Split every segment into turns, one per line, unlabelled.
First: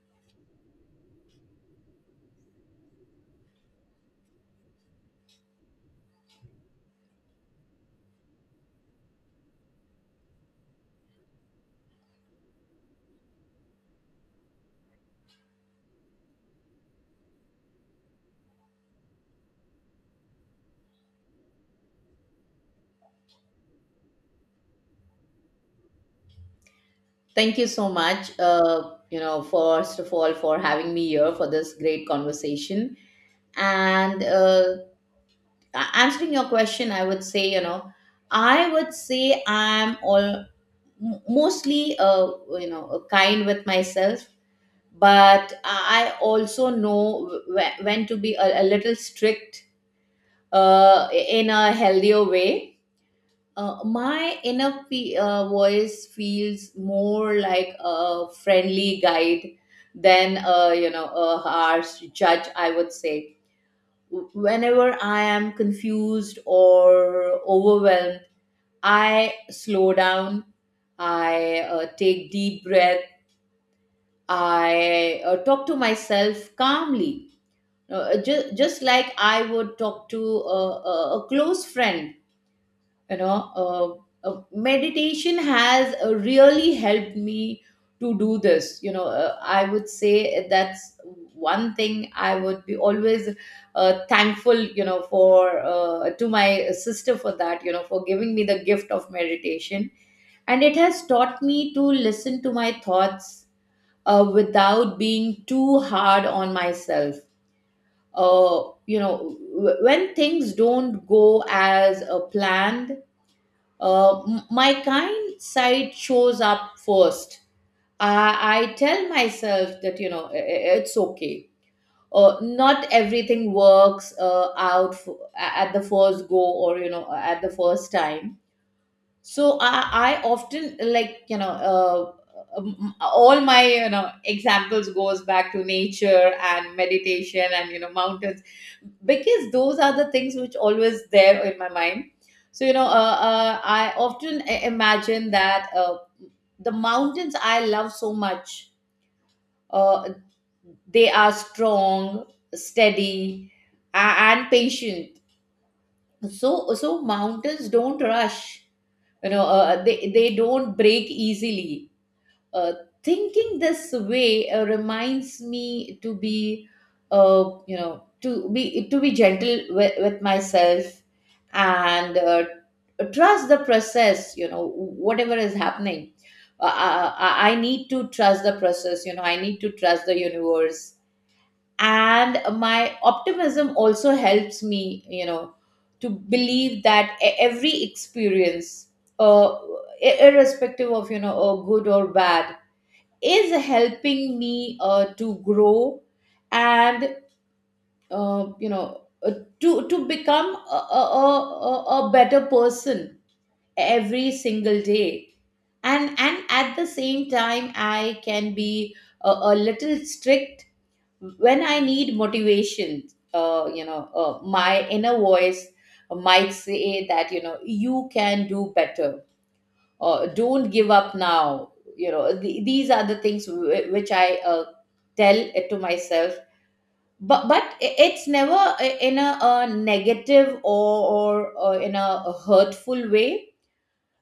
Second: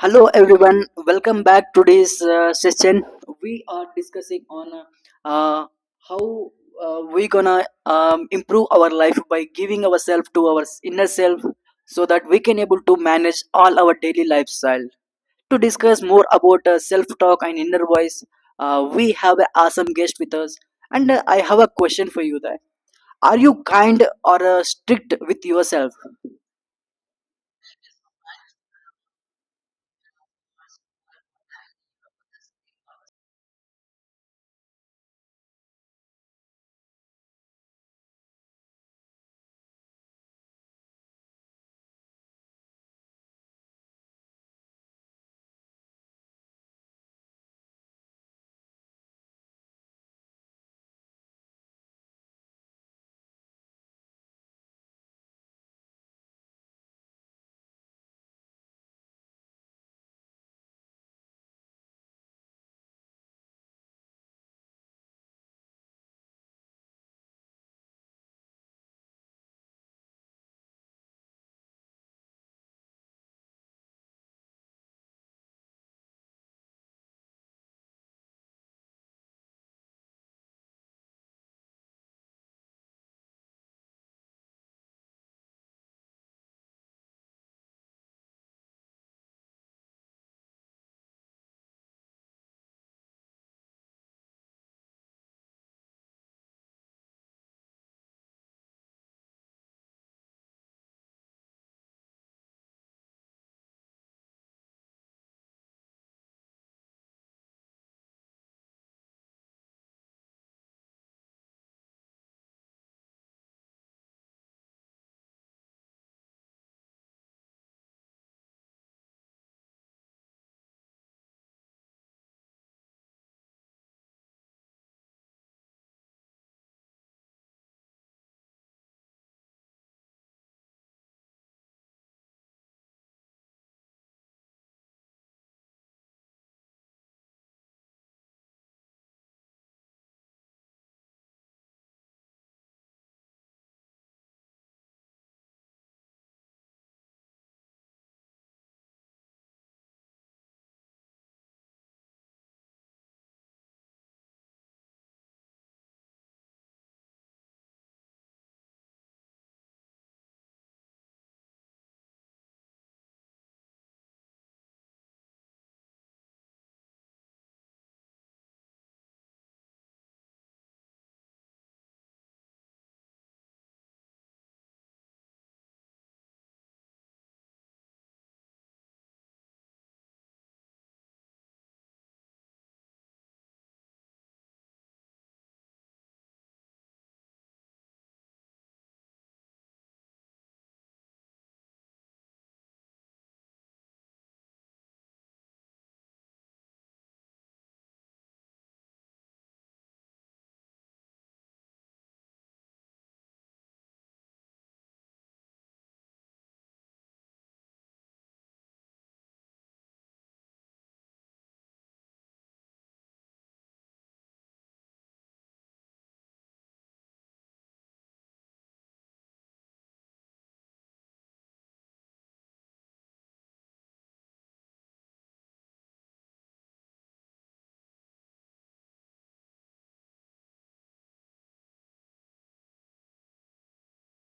Hello everyone, welcome back to this session. We are discussing on uh, how we gonna improve our life by giving ourselves to our inner self so that we can able to manage all our daily lifestyle. To discuss more about self talk and inner voice, we have an awesome guest with us and I have a question for you there. Are you kind or strict with yourself?
Thank you so much, first of all, for having me here for this great conversation. And answering your question, I would say I'm mostly, kind with myself, but I also know when to be a little strict in a healthier way. My inner voice feels more like a friendly guide than a you know a harsh judge, I would say. Whenever I am confused or overwhelmed, I slow down. I take deep breath. I talk to myself calmly, just like I would talk to a, a close friend. Meditation has really helped me to do this. I would say that's one thing I would be always thankful, you know for to my sister for that, for giving me the gift of meditation. And it has taught me to listen to my thoughts without being too hard on myself. When things don't go as planned, my kind side shows up first. I tell myself that, you know, it's okay. Not everything works out at the first go, or, you know, at the first time. So I often, like, all my examples goes back to nature and meditation and, mountains, because those are the things which always there in my mind. So, I often imagine that the mountains I love so much uh, they are strong, steady, and patient. So mountains don't rush. They don't break easily. uh, Thinking this way reminds me to be you know to be gentle with myself, and trust the process, whatever is happening. I need to trust the process. I need to trust the universe. And my optimism also helps me, to believe that every experience, uh, irrespective of, good or bad, is helping me to grow, and uh, you know uh, to become a better person every single day. And at the same time, I can be a little strict when I need motivation. My inner voice might say that, you know, you can do better, or don't give up now. You know, these are the things which I tell it to myself. But it's never in a negative, or in a hurtful way.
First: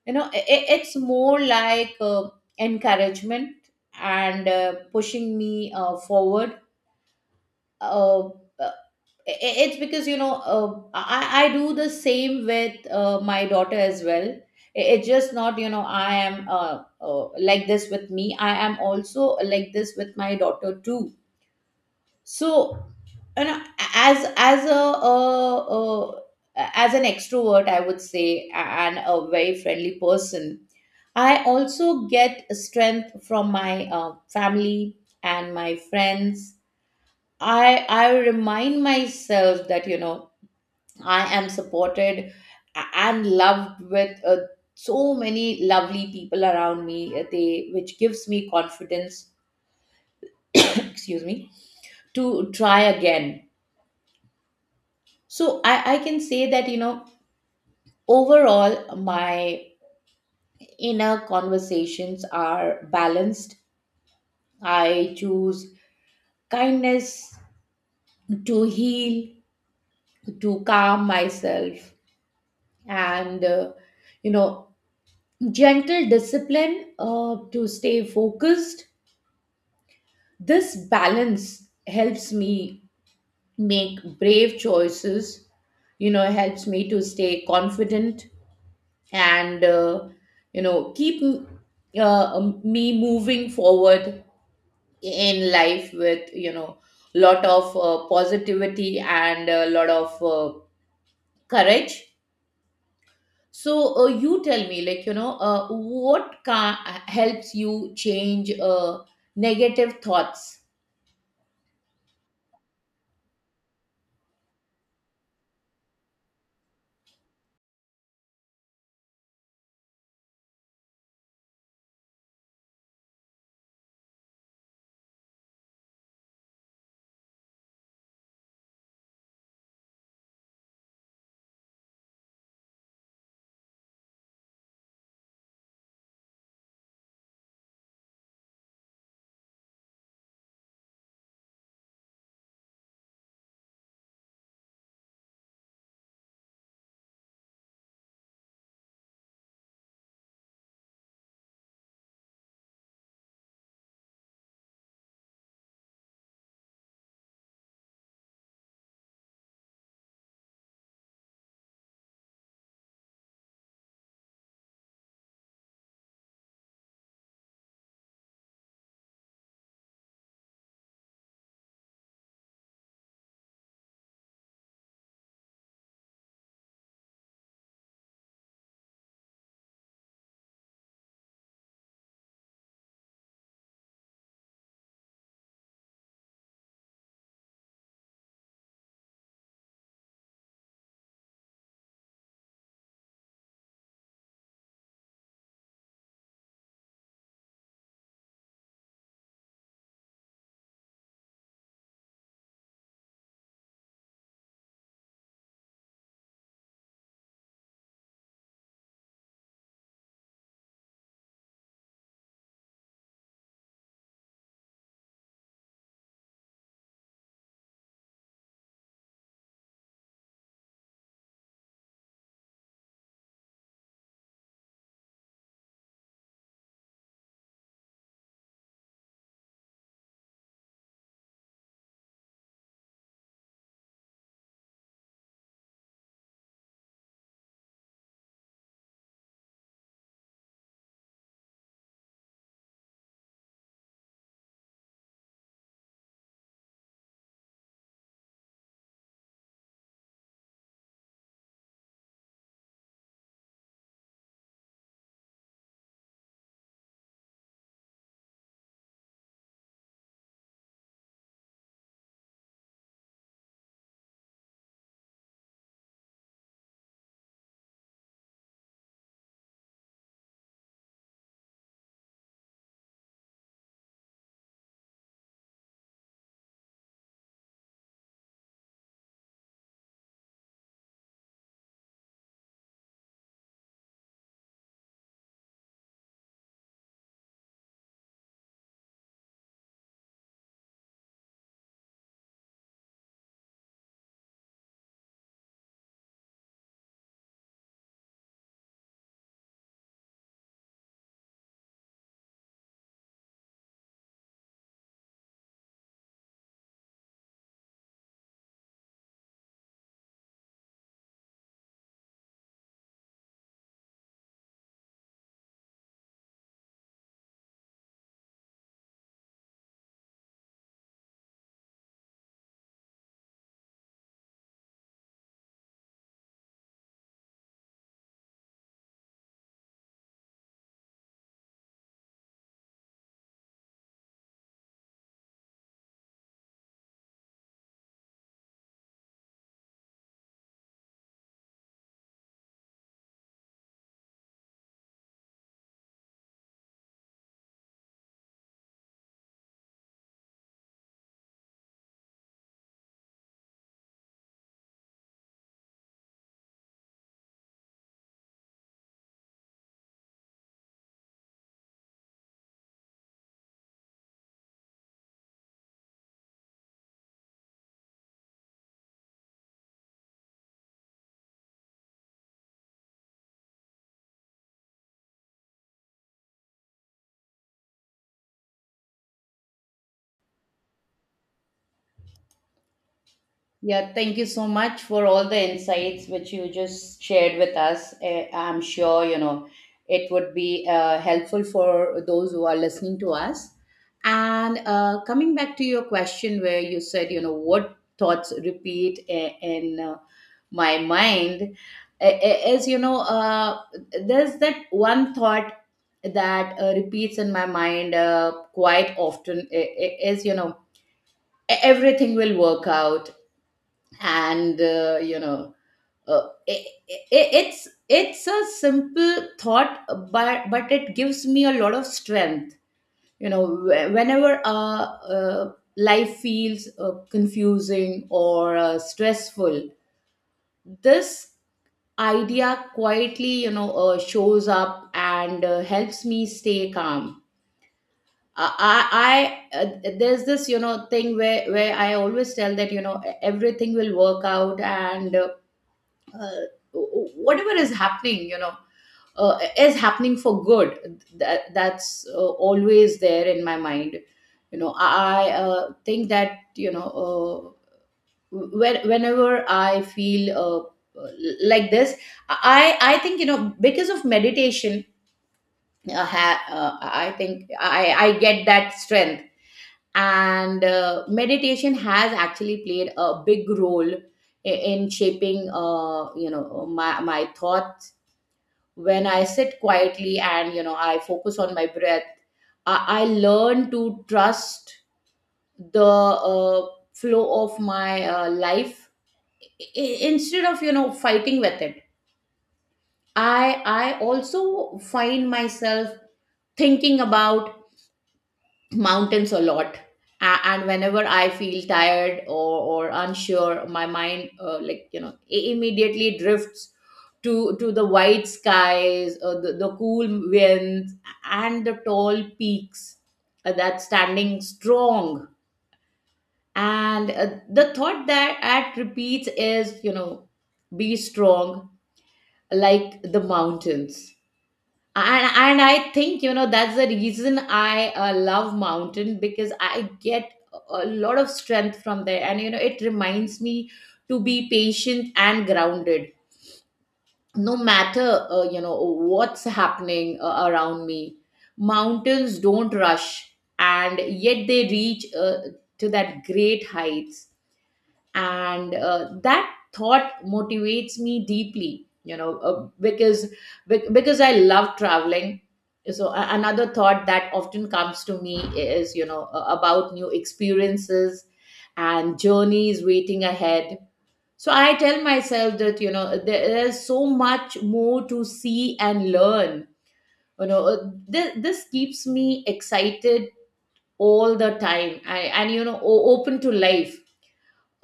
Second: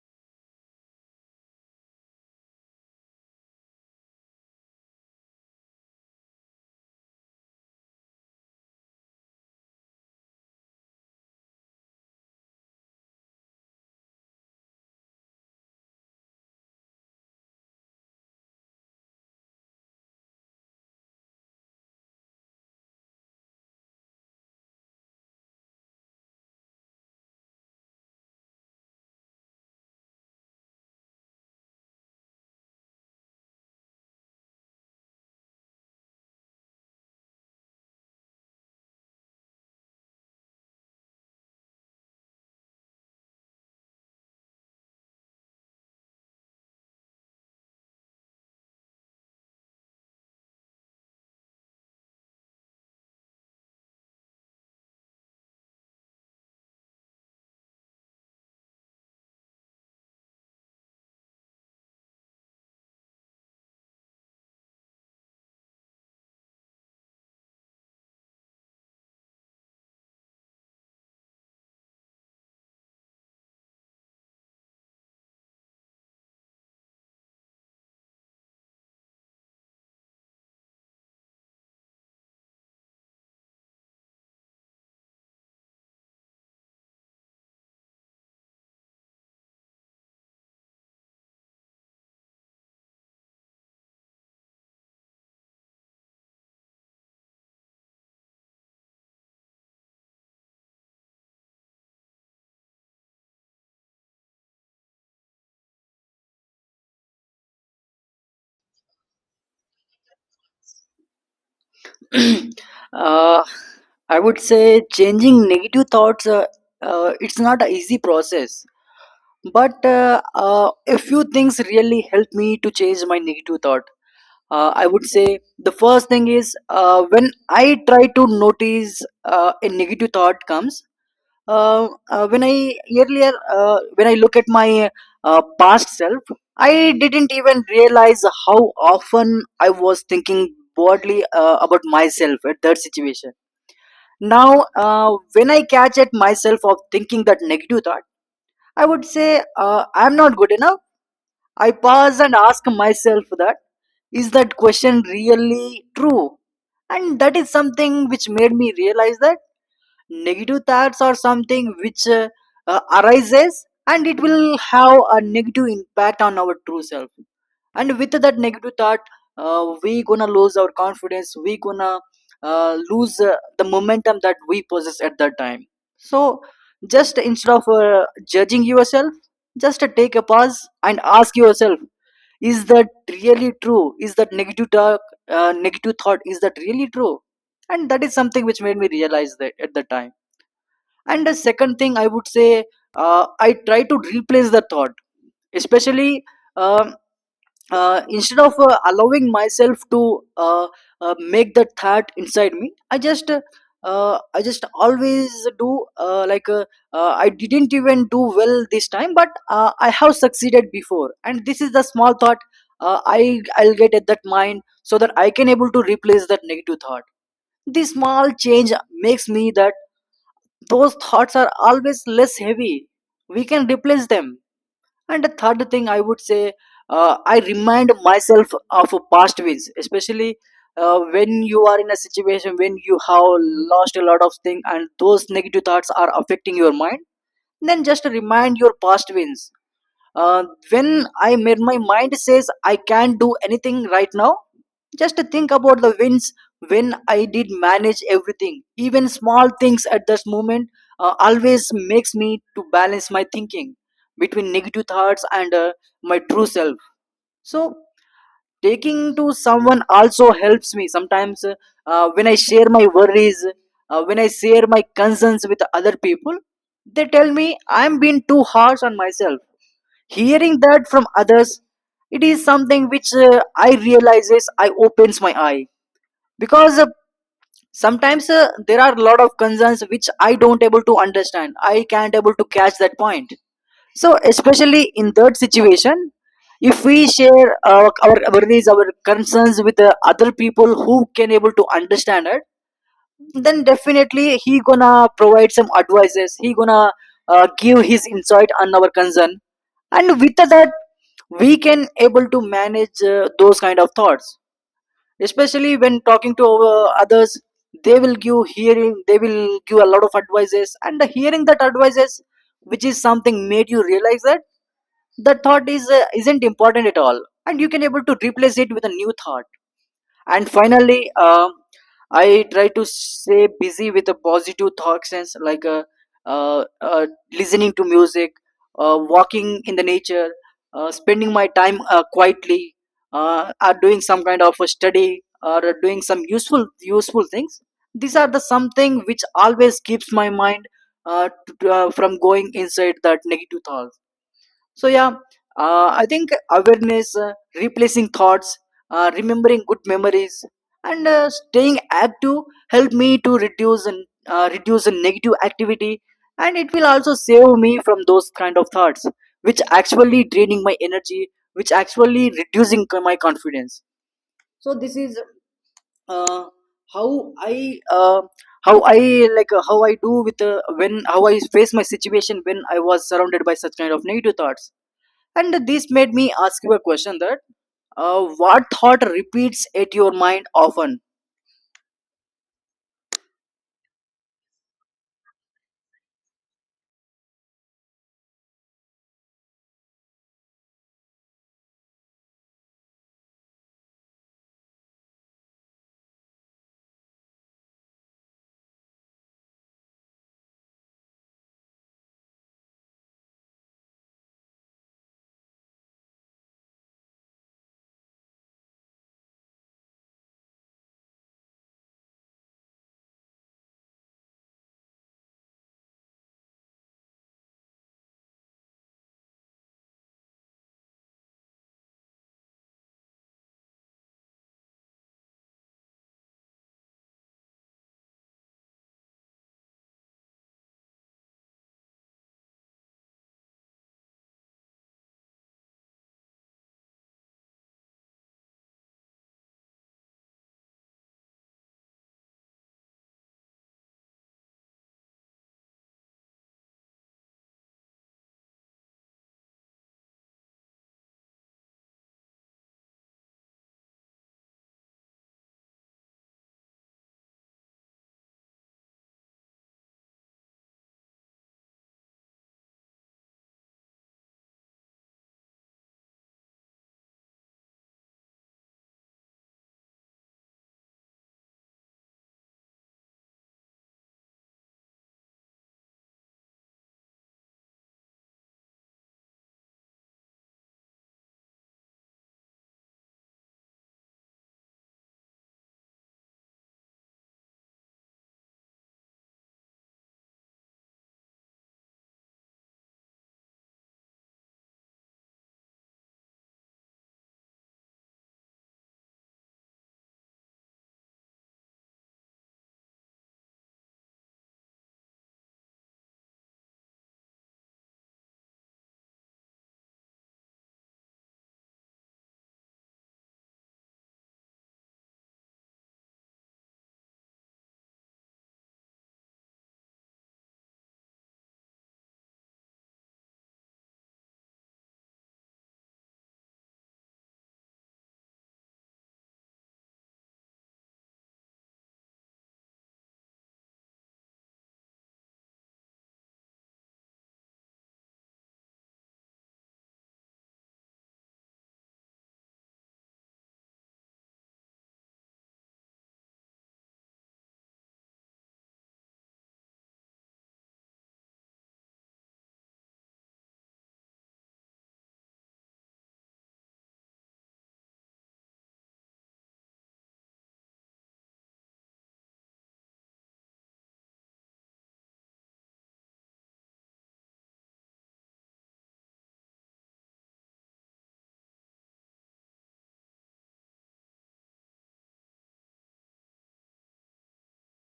You know, it's more like encouragement, and pushing me forward. uh. uh, I- it's because, I do the same with my daughter as well. It's just not, you know, I am like this with me. I am also like this with my daughter too. So, you know, as as a uh, uh, as an extrovert, I would say, and a very friendly person, I also get strength from my family and my friends. I I remind myself that, you know, I am supported and loved with so many lovely people around me. They which gives me confidence. Excuse me, to try again. So I can say that, you know, overall my inner conversations are balanced. I choose kindness to heal, to calm myself, and you know gentle discipline to stay focused. This balance helps me make brave choices, you know, helps me to stay confident, and keep me moving forward in life with, you know, lot of positivity and a lot of courage. So, you tell me, like, what helps you change negative thoughts?
uh, I would say changing negative thoughts. It's not an easy process, but a few things really help me to change my negative thought. I would say the first thing is when I try to notice a negative thought comes, when I earlier when I look at my past self, I didn't even realize how often I was thinking broadly about myself at that situation. Now, when I catch at myself of thinking that negative thought, I would say I'm not good enough. I pause and ask myself that is that question really true, and that is something which made me realize that negative thoughts or something which arises and it will have a negative impact on our true self, and with that negative thought we gonna lose our confidence, we gonna lose the momentum that we possess at that time. So just instead of judging yourself, just take a pause and ask yourself is that really true, is that negative talk, negative thought, is that really true? And that is something which made me realize that at the time. And the second thing I would say, I try to replace the thought, especially um instead of allowing myself to make the thought inside me, I just I just always do like I didn't even do well this time, but I have succeeded before, and this is the small thought I'll get at that mind so that I can able to replace that negative thought. This small change makes me that those thoughts are always less heavy, we can replace them. And the third thing I would say, I remind myself of past wins, especially when you are in a situation when you have lost a lot of things and those negative thoughts are affecting your mind, then just remind your past wins. uh, when I made my mind says I can't do anything right now, just think about the wins, when I did manage everything, even small things at this moment, always makes me to balance my thinking between negative thoughts and my true self. So taking to someone also helps me sometimes. When I share my worries, when I share my concerns with other people, they tell me I'm being too harsh on myself. Hearing that from others, it is something which I realizes, I opens my eye, because sometimes there are a lot of concerns which I don't able to understand, I can't able to catch that point. So especially in that situation, if we share our worries, our concerns with the other people who can able to understand it, then definitely he gonna provide some advices, he gonna give his insight on our concern, and with that we can able to manage those kind of thoughts. Especially when talking to others, they will give hearing, they will give a lot of advices, and the hearing that advices, which is something made you realize that the thought is isn't important at all, and you can able to replace it with a new thought. And finally, I try to stay busy with a positive thoughts, and like uh, uh, listening to music, walking in the nature, spending my time quietly, or doing some kind of a study or doing some useful useful things. These are the something which always keeps my mind uh, from going inside that negative thoughts. So yeah, I think awareness, replacing thoughts, remembering good memories, and staying active help me to reduce and reduce the negative activity, and it will also save me from those kind of thoughts, which actually draining my energy, which actually reducing my confidence. So this is uh, how I. Uh, how I like how I do with when how I face my situation when I was surrounded by such kind of negative thoughts. And this made me ask you a question that what thought repeats at your mind often?
Yeah, thank you so much for all the insights which you just shared with us. I'm sure, you know, it would be helpful for those who are listening to us. And coming back to your question, where you said, you know, what thoughts repeat in my mind, is, you know, there's that one thought that repeats in my mind quite often, is, you know, everything will work out. And it's a simple thought, but it gives me a lot of strength. Whenever uh, life feels confusing or stressful, this idea quietly, shows up and helps me stay calm. I There's this, you know, thing where I always tell that, you know, everything will work out. And uh, whatever is happening, is happening for good. That's always there in my mind. You know, I think that, uh, whenever I feel, uh, like this, I think, you know, because of meditation, I think I get that strength. And meditation has actually played a big role in shaping, my thoughts. When I sit quietly and, you know, I focus on my breath, I learn to trust the flow of my life, instead of, you know, fighting with it. I also find myself thinking about mountains a lot. And whenever I feel tired, or unsure, my mind, like, you know, immediately drifts to the white skies, the cool winds, and the tall peaks, that standing strong. And the thought that at repeats is, you know, be strong like the mountains. And I think, you know, that's the reason I love mountain, because I get a lot of strength from there. And, you know, it reminds me to be patient and grounded, no matter what's happening around me. Mountains don't rush, and yet they reach to that great heights. And that thought motivates me deeply, because I love traveling. So another thought that often comes to me is, about new experiences and journeys waiting ahead. So I tell myself that, you know, there is so much more to see and learn. you know uh, this keeps me excited all the time, and, you know, open to life.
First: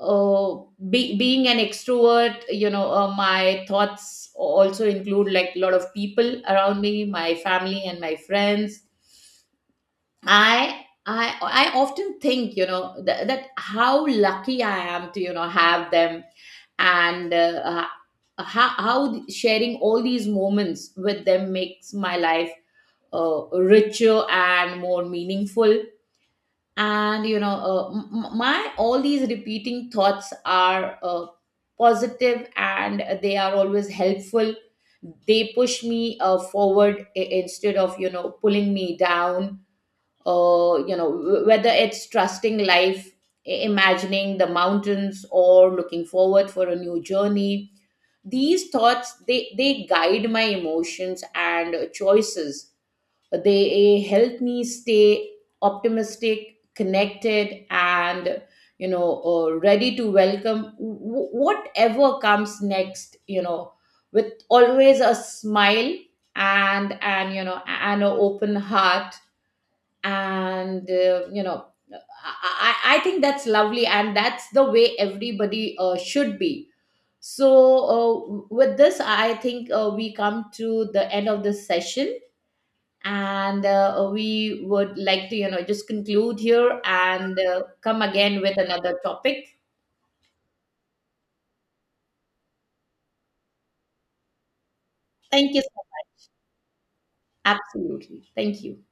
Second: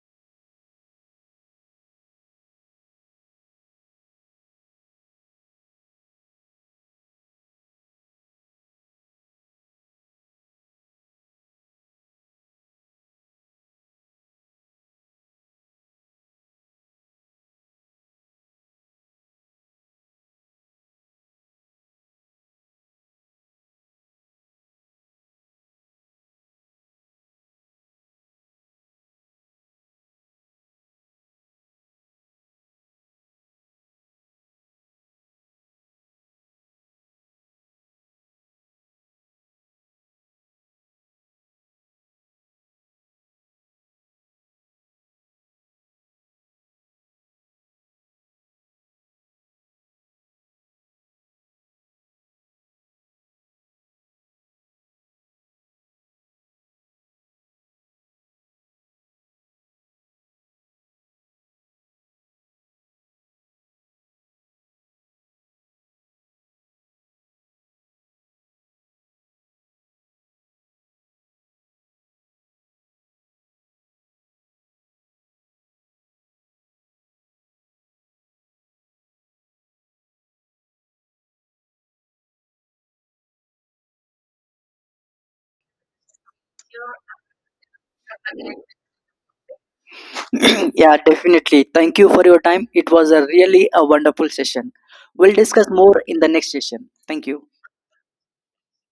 uh, Being an extrovert, you know, my thoughts also include, like, a lot of people around me, my family and my friends. I often think, you know, that how lucky I am to, you know, have them, and how sharing all these moments with them makes my life richer and more meaningful. And, my all these repeating thoughts are positive, and they are always helpful. They push me forward, instead of, you know, pulling me down. Whether it's trusting life, imagining the mountains, or looking forward for a new journey, these thoughts, they guide my emotions and choices. They help me stay optimistic, connected, and, ready to welcome whatever comes next, you know, with always a smile and you know and an open heart. And I think that's lovely, and that's the way everybody should be. So, with this, I think we come to the end of this session, and we would like to, you know, just conclude here, and come again with another topic.
Yeah, definitely. Thank you for your time. It was a really a wonderful session. We'll
Thank you.
discuss more in the next session. Thank you.
Absolutely, thank you.